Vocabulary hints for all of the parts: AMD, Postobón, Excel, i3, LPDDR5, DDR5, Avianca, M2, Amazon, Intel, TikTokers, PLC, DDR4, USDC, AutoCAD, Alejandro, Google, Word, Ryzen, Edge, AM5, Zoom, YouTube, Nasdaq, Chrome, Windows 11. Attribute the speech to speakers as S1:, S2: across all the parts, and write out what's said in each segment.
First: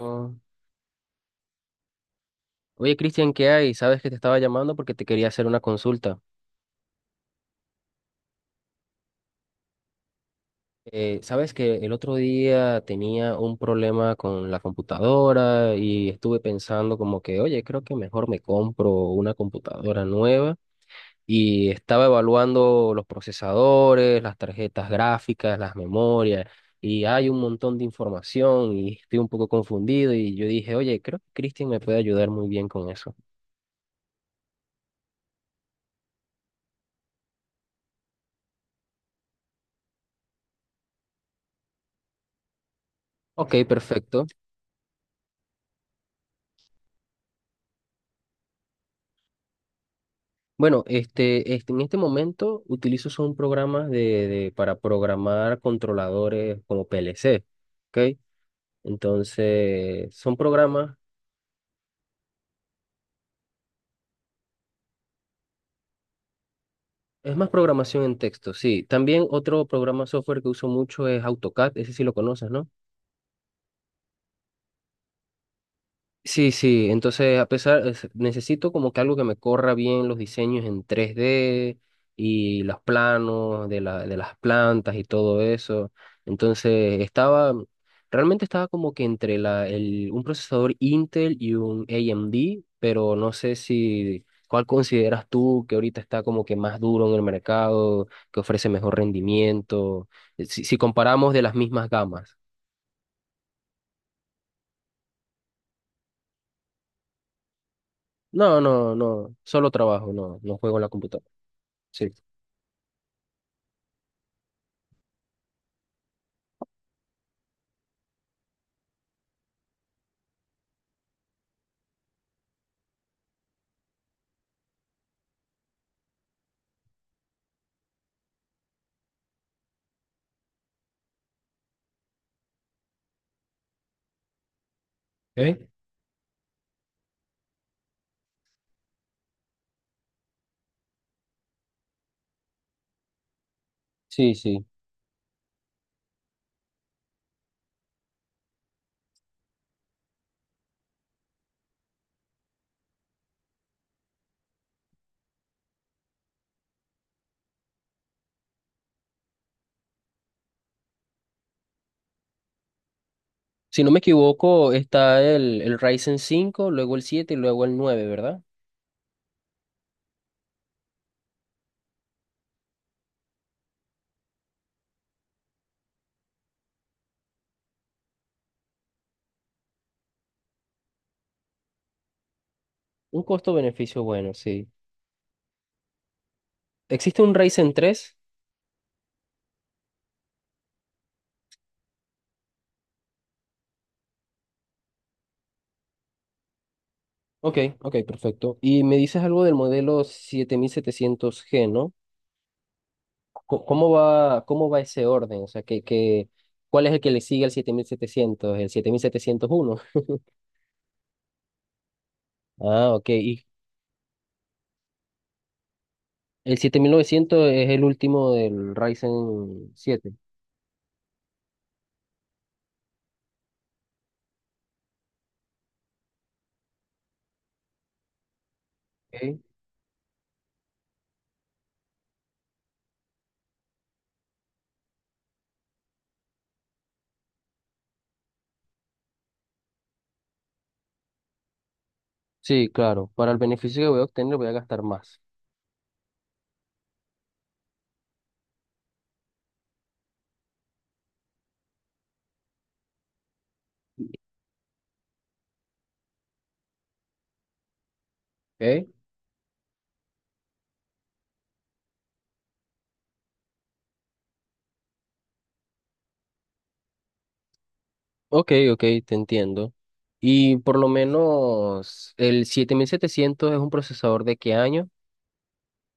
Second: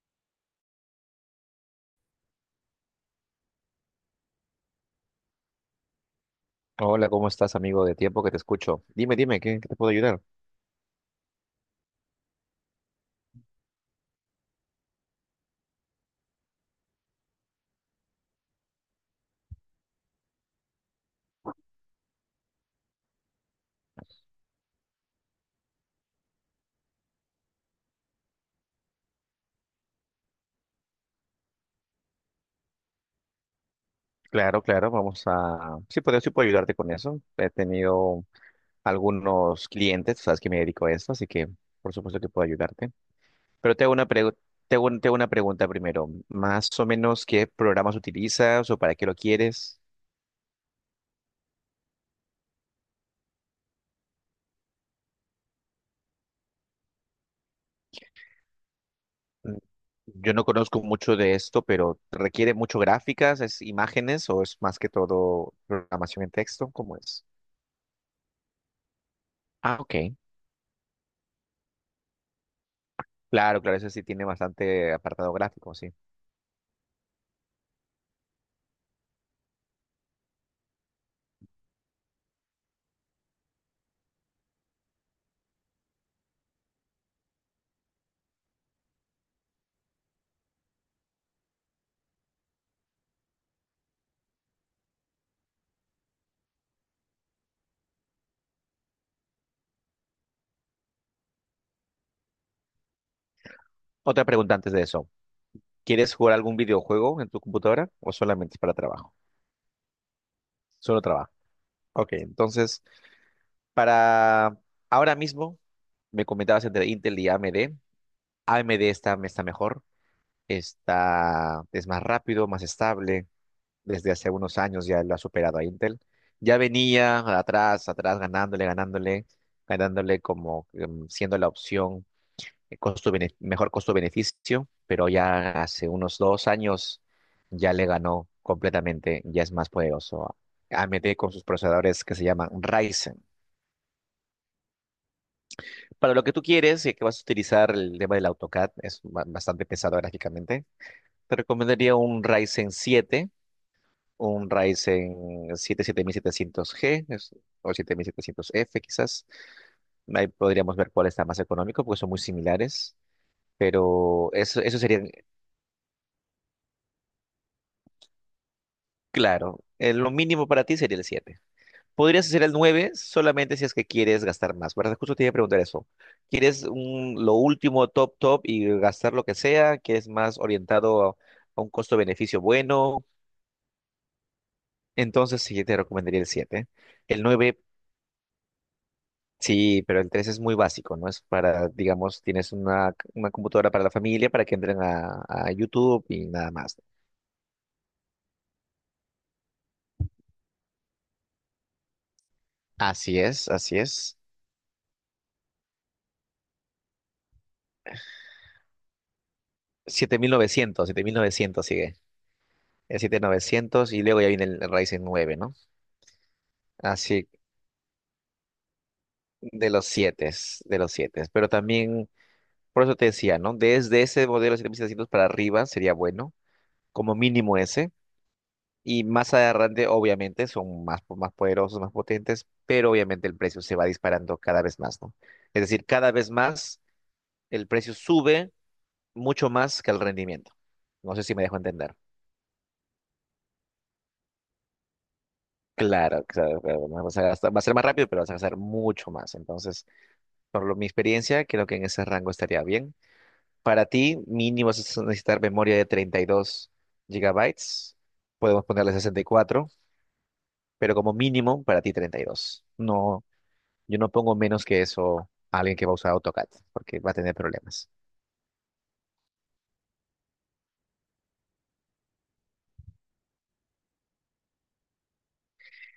S1: Oh. Oye, Cristian, ¿qué hay? Sabes que te estaba llamando porque te quería hacer una consulta.
S2: Hola, ¿cómo estás, amigo? De tiempo que te escucho. Dime, dime, ¿qué te puedo ayudar?
S1: Sabes que el otro día tenía un problema con la computadora y estuve pensando como que, oye, creo que mejor me compro una computadora nueva y estaba evaluando los procesadores, las tarjetas gráficas, las memorias y hay un montón de información y estoy un poco confundido y yo dije, oye, creo que Cristian me puede ayudar muy bien con eso.
S2: Claro, claro, Sí puedo ayudarte con eso. He tenido algunos clientes, sabes que me dedico a eso, así que por supuesto que puedo ayudarte.
S1: Ok,
S2: Pero te hago una
S1: perfecto.
S2: pregu- te hago un- te hago una pregunta primero. Más o menos, ¿qué programas utilizas o para qué lo quieres?
S1: Bueno, en este momento utilizo son programas para programar controladores como PLC, ¿ok?
S2: Mm,
S1: Entonces,
S2: Yo
S1: son
S2: no conozco
S1: programas,
S2: mucho de esto, pero ¿requiere mucho gráficas, es imágenes o es más que todo programación en texto? ¿Cómo es?
S1: es más programación en texto, sí. También otro
S2: Ah,
S1: programa
S2: ok.
S1: software que uso mucho es AutoCAD, ese sí lo conoces, ¿no?
S2: Claro, claro, eso sí tiene bastante apartado gráfico, sí.
S1: Sí, sí, entonces a pesar, necesito como que algo que me corra bien los diseños en 3D y los planos de de las plantas y todo eso. Entonces estaba, realmente estaba como que entre un procesador Intel y un AMD, pero no sé si, ¿cuál consideras tú que ahorita está como que más duro en el mercado, que ofrece mejor rendimiento? Si, si comparamos de las mismas gamas.
S2: Otra pregunta antes de eso. ¿Quieres jugar algún videojuego en tu computadora o solamente es
S1: No,
S2: para
S1: no,
S2: trabajo?
S1: no, solo trabajo, no, no juego en la
S2: Solo
S1: computadora.
S2: trabajo.
S1: Sí.
S2: Ok, entonces, para ahora mismo, me comentabas entre Intel y AMD. AMD está mejor, es más rápido, más estable. Desde hace unos años ya lo ha superado a Intel. Ya venía atrás, atrás, ganándole, ganándole, ganándole como siendo la opción mejor costo-beneficio, pero
S1: ¿Ok?
S2: ya hace unos 2 años ya le ganó completamente, ya es más poderoso a AMD con sus procesadores que se llaman Ryzen.
S1: Sí, sí.
S2: Para lo que tú quieres, ya que vas a utilizar el tema del AutoCAD, es bastante pesado gráficamente, te recomendaría un Ryzen siete siete mil setecientos g o siete mil setecientos f quizás. Ahí podríamos ver cuál está más económico, porque son muy similares.
S1: Si no me
S2: Pero eso,
S1: equivoco,
S2: eso sería.
S1: está el Ryzen 5, luego el 7 y luego el nueve, ¿verdad?
S2: Claro, lo mínimo para ti sería el 7. Podrías hacer el 9 solamente si es que quieres gastar más, ¿verdad? Justo te iba a preguntar eso. ¿Quieres lo último, top, top y gastar lo que sea? ¿Quieres más orientado a un costo-beneficio bueno?
S1: Un costo-beneficio bueno, sí.
S2: Entonces sí, te recomendaría el 7.
S1: ¿Existe
S2: El
S1: un
S2: 9
S1: Ryzen 3?
S2: sí, pero el 3 es muy básico, ¿no? Es para, digamos, tienes una computadora para la familia, para que entren a YouTube y nada más.
S1: Ok, ok, perfecto. Y me dices algo del modelo 7700G, ¿no?
S2: Así es, así es.
S1: Cómo va ese orden? O sea, ¿cuál es el que le sigue al 7700? ¿El 7701?
S2: Siete mil novecientos, sigue.
S1: Ah,
S2: El
S1: ok.
S2: siete mil
S1: Y
S2: novecientos y luego ya viene el Ryzen nueve, ¿no?
S1: el siete mil
S2: Así
S1: novecientos es el último del
S2: de
S1: Ryzen
S2: los
S1: 7.
S2: 7, de los siete. Pero también, por eso te decía, ¿no? Desde ese modelo 7700 para arriba sería bueno, como mínimo ese. Y más
S1: Ok.
S2: adelante, obviamente, son más poderosos, más potentes, pero obviamente el precio se va disparando cada vez más, ¿no? Es decir, cada vez más el precio sube mucho más que el rendimiento. No sé si me dejo entender.
S1: Sí, claro. Para el beneficio que voy a obtener voy a gastar más.
S2: Claro, claro, claro. Va a ser más rápido, pero vas a gastar mucho más. Entonces, mi experiencia, creo que en ese rango estaría bien. Para ti, mínimo vas a necesitar memoria de 32 gigabytes. Podemos
S1: Ok,
S2: ponerle 64, pero como mínimo para ti 32. No, yo no pongo menos que eso a alguien que va a usar AutoCAD, porque va a tener problemas.
S1: ok, ok, te entiendo. Y por lo menos el 7700 es un procesador de qué año?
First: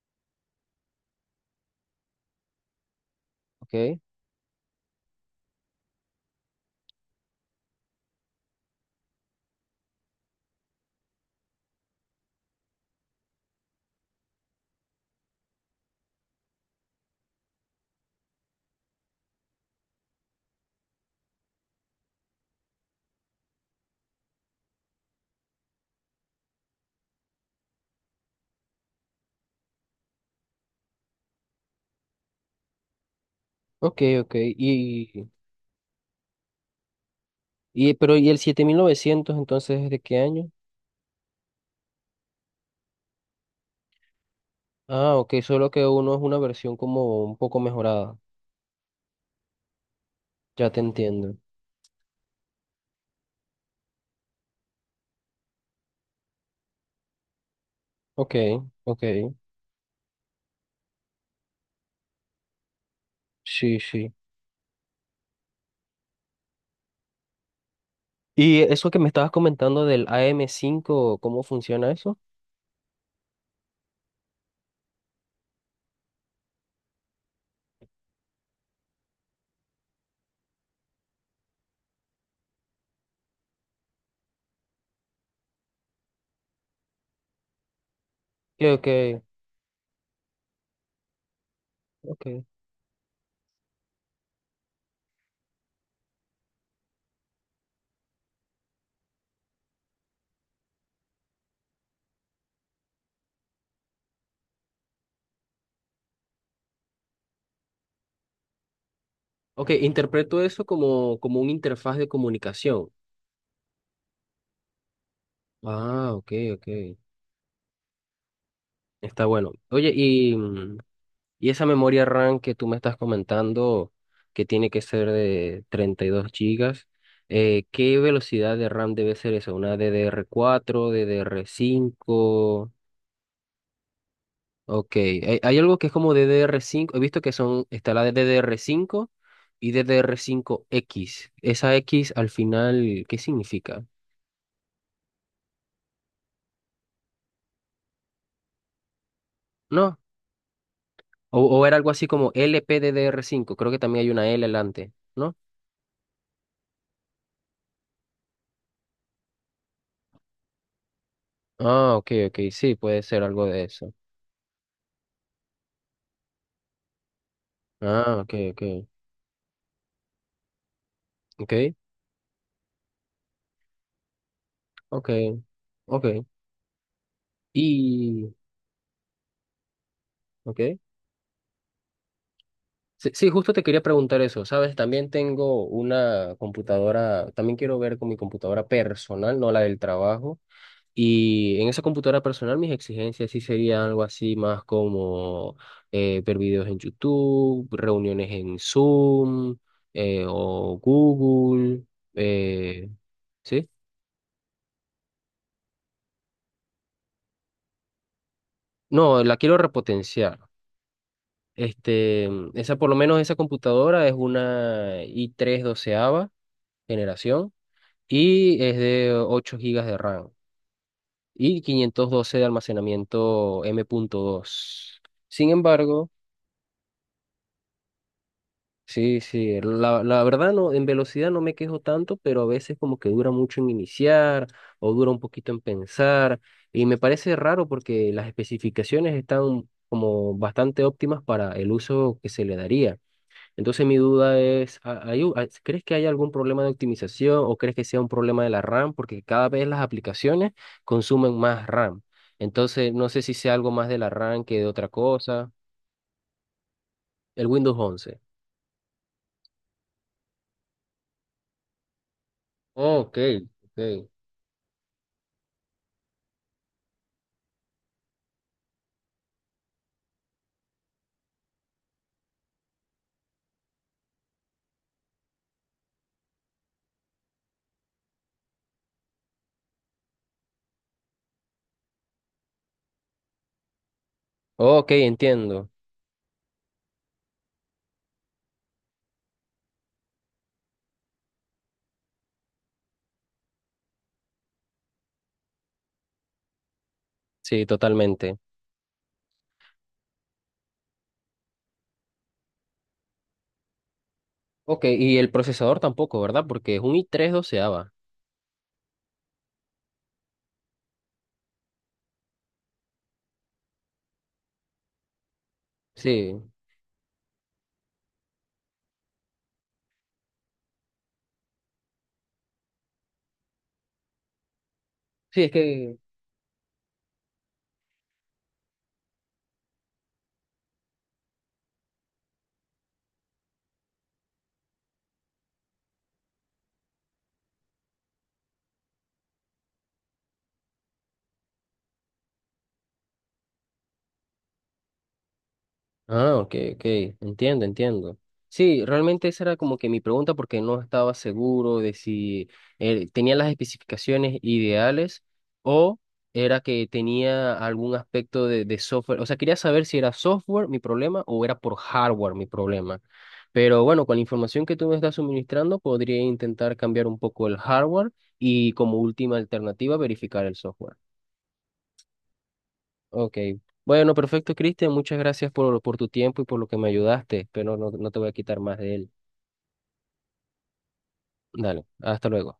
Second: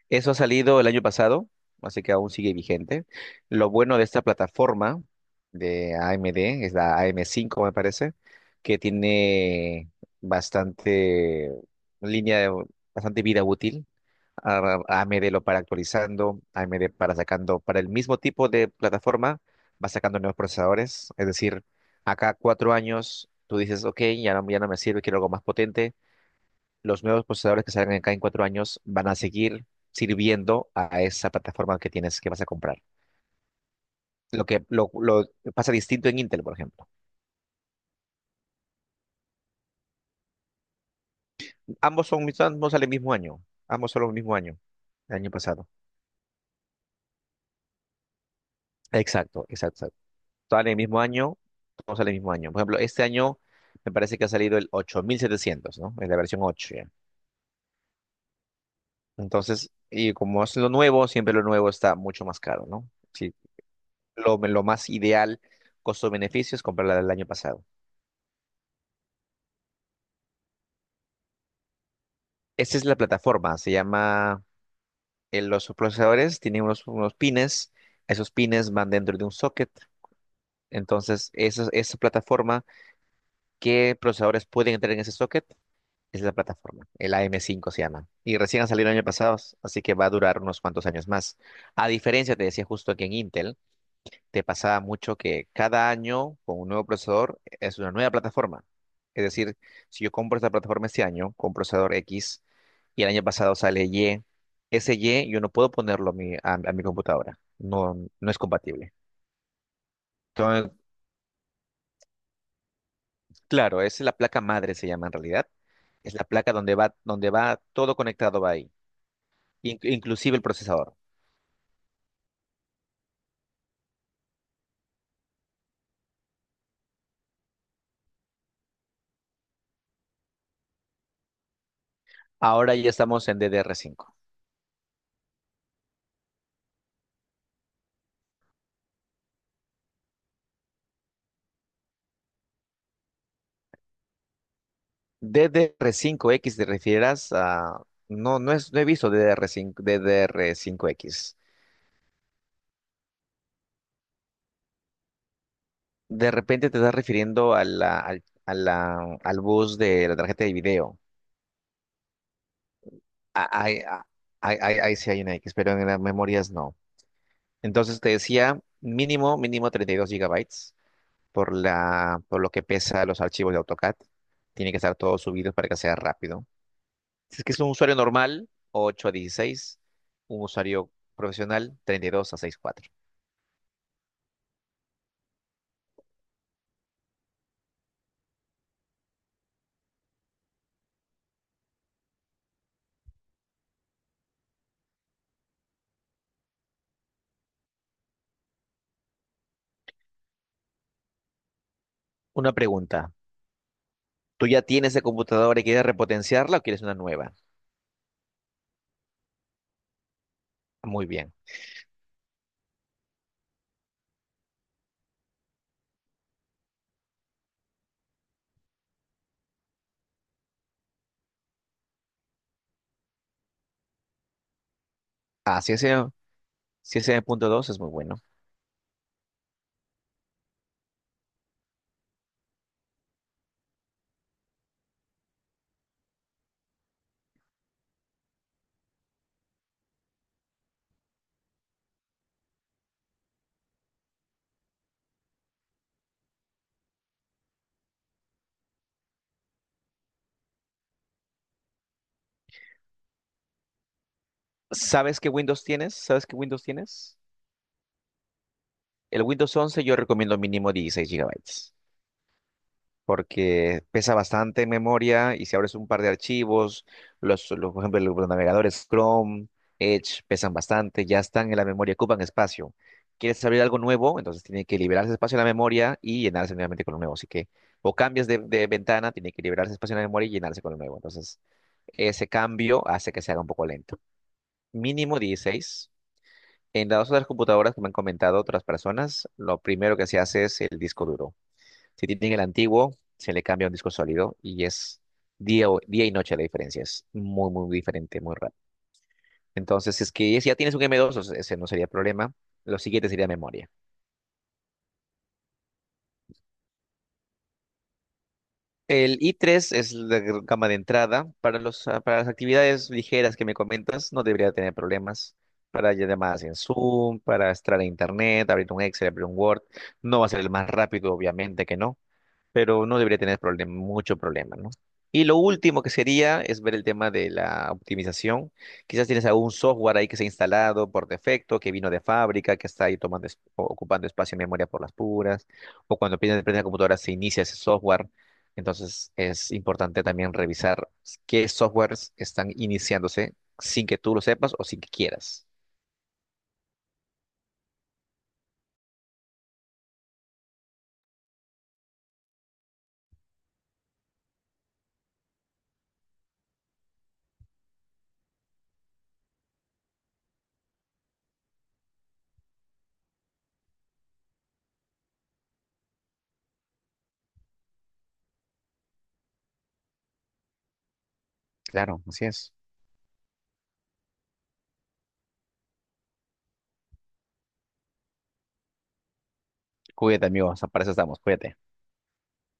S2: Eso ha salido el año pasado, así que aún sigue vigente. Lo bueno
S1: Ok,
S2: de esta plataforma de AMD, es la AM5, me parece, que tiene bastante línea de bastante vida útil. a- AMD lo para actualizando, AMD para sacando, para el mismo tipo de plataforma, va sacando nuevos procesadores. Es decir, acá 4 años, tú dices, ok, ya no me sirve, quiero algo más potente. Los nuevos procesadores que salgan acá en 4 años van a seguir sirviendo a esa plataforma que tienes, que vas a comprar.
S1: ok, ok.
S2: Lo que lo
S1: Y,
S2: pasa distinto en Intel, por ejemplo.
S1: pero ¿y el 7900 entonces es de qué año?
S2: Ambos salen el mismo año, ambos son el mismo año,
S1: Ah,
S2: el año
S1: ok,
S2: pasado.
S1: solo que uno es una versión como un poco mejorada.
S2: Exacto, exacto. Exacto.
S1: Ya
S2: Sale el
S1: te
S2: mismo
S1: entiendo.
S2: año, todos sale el mismo año. Por ejemplo, este año me parece que ha salido el 8700, ¿no? Es la versión 8 ya.
S1: Ok, ok.
S2: Entonces, y como es lo nuevo, siempre lo nuevo está mucho más caro, ¿no? Sí,
S1: Sí, sí.
S2: lo más ideal, costo-beneficio, es comprarla del año pasado.
S1: ¿Y eso que me estabas comentando del AM5, cómo funciona eso?
S2: Esta es la plataforma, se llama, los procesadores tienen unos pines, esos pines van dentro de un socket, entonces esa plataforma, ¿qué procesadores pueden entrar en ese socket? Es la plataforma, el AM5 se llama. Y recién
S1: Ok,
S2: ha
S1: ok,
S2: salido el año pasado, así que va a durar unos cuantos años más. A diferencia,
S1: ok.
S2: te decía justo que en Intel, te pasaba mucho que cada año con un nuevo procesador es una nueva plataforma. Es decir, si yo compro esta plataforma este año con procesador X y el año pasado sale Y, ese Y yo no puedo ponerlo a mi computadora. No, no es compatible.
S1: Ok, interpreto eso
S2: Entonces,
S1: como, como una interfaz de comunicación.
S2: claro, es la placa madre, se llama en realidad.
S1: Ah,
S2: Es la
S1: ok,
S2: placa
S1: ok.
S2: donde va todo conectado, va ahí.
S1: Está bueno.
S2: in-
S1: Oye, y,
S2: inclusive el procesador.
S1: y esa memoria RAM que tú me estás comentando, que tiene que ser de 32 gigas, ¿qué velocidad de RAM debe ser eso? ¿Una DDR4, cinco?
S2: Ahora ya estamos en DDR5.
S1: Ok, hay algo que es como DDR5. He visto que son, está la de DDR5 y DDR5X. Esa X al final, ¿qué significa?
S2: ¿DDR5X te refieras a...? No, no, no he visto DDR5,
S1: ¿No?
S2: DDR5X.
S1: O era algo así como LPDDR5. Creo que también hay una L delante.
S2: De repente te estás refiriendo al bus de la tarjeta de video.
S1: Ah, ok, ok, sí, puede ser algo
S2: Ah,
S1: de
S2: Ahí
S1: eso.
S2: ah, ahí- ahí- ahí sí hay una X, pero en las memorias no. Entonces te
S1: Ah, ok,
S2: decía
S1: ok,
S2: mínimo, mínimo 32 gigabytes
S1: ok,
S2: por lo que pesa los archivos de AutoCAD. Tiene que estar
S1: ok,
S2: todo subido para que sea
S1: ok.
S2: rápido. Si es que es un usuario
S1: Y,
S2: normal, 8 a 16. Un
S1: ok.
S2: usuario profesional, 32 a 64.
S1: Sí, sí, justo te quería preguntar eso, ¿sabes? También tengo una computadora, también quiero ver con mi computadora personal, no la del trabajo. Y en esa computadora personal mis exigencias sí serían algo así más como ver videos en YouTube, reuniones en Zoom, o Google,
S2: Una
S1: eh,
S2: pregunta.
S1: ¿sí?
S2: ¿Tú ya tienes esa computadora y quieres repotenciarla o quieres una nueva?
S1: No, la quiero repotenciar.
S2: Muy bien.
S1: Este, por lo menos esa computadora es una i3 doceava generación y es de 8 gigas de RAM y 512 de almacenamiento M.2. Sin
S2: Ah,
S1: embargo,
S2: si ese punto 2, es muy bueno.
S1: sí, sí, la verdad no, en velocidad no me quejo tanto, pero a veces como que dura mucho en iniciar o dura un poquito en pensar y me parece raro porque las especificaciones están como bastante óptimas para el uso que se le daría. Entonces mi duda es, ¿crees que hay algún problema de optimización o crees que sea un problema de la RAM? Porque cada vez las aplicaciones consumen más RAM. Entonces no sé si sea algo más de la RAM que de otra
S2: ¿Sabes qué
S1: cosa.
S2: Windows tienes? ¿Sabes qué Windows tienes?
S1: El Windows 11.
S2: El Windows 11, yo recomiendo mínimo 16 gigabytes,
S1: Oh, ok,
S2: porque
S1: ok.
S2: pesa bastante en memoria y si abres un par de archivos, por ejemplo, los navegadores Chrome, Edge pesan bastante, ya están en la memoria, ocupan espacio. ¿Quieres abrir algo nuevo? Entonces tiene que liberarse espacio en la memoria y llenarse nuevamente con lo nuevo. Así que o cambias de ventana, tiene que liberarse espacio en la memoria y llenarse con lo nuevo. Entonces, ese cambio hace que se haga un poco lento.
S1: Ok,
S2: Mínimo
S1: entiendo.
S2: 16. En las otras computadoras que me han comentado otras personas, lo primero que se hace es el disco duro. Si tienen el antiguo, se le cambia un disco sólido y es día y noche la diferencia. Es muy,
S1: Sí,
S2: muy diferente, muy
S1: totalmente.
S2: rápido. Entonces, si es que si ya tienes un M.2, o sea, ese no sería problema. Lo siguiente sería memoria.
S1: Ok, y el procesador tampoco, ¿verdad? Porque es un i3 doceava.
S2: El i3 es la gama de entrada. Para las actividades ligeras que me comentas, no debería tener problemas. Para llamadas
S1: Sí,
S2: en Zoom, para estar en Internet, abrir un Excel, abrir un Word. No va a ser el más rápido, obviamente que no, pero no debería tener mucho problema, ¿no? Y lo
S1: sí, es
S2: último que
S1: que...
S2: sería es ver el tema de la optimización. Quizás tienes algún software ahí que se ha instalado por defecto, que vino de fábrica, que está ahí tomando, ocupando espacio en memoria por las puras, o cuando prende la computadora se inicia ese software. Entonces es importante también revisar qué softwares están iniciándose sin que tú lo sepas o sin que quieras.
S1: Ah, ok, ok, entiendo, entiendo. Sí, realmente esa era como que mi pregunta porque no estaba seguro de si tenía las especificaciones ideales o era que tenía algún aspecto de software. O sea, quería saber si era software mi problema o era por hardware mi problema. Pero bueno, con la información que tú me estás suministrando, podría intentar cambiar un poco el hardware y como última alternativa verificar el software.
S2: Claro, así es.
S1: Ok. Bueno, perfecto, Cristian. Muchas gracias por tu tiempo y por lo que me ayudaste, pero no, no te voy a quitar más de él.
S2: Cuídate, amigos. Para eso estamos. Cuídate.
S1: Dale, hasta luego.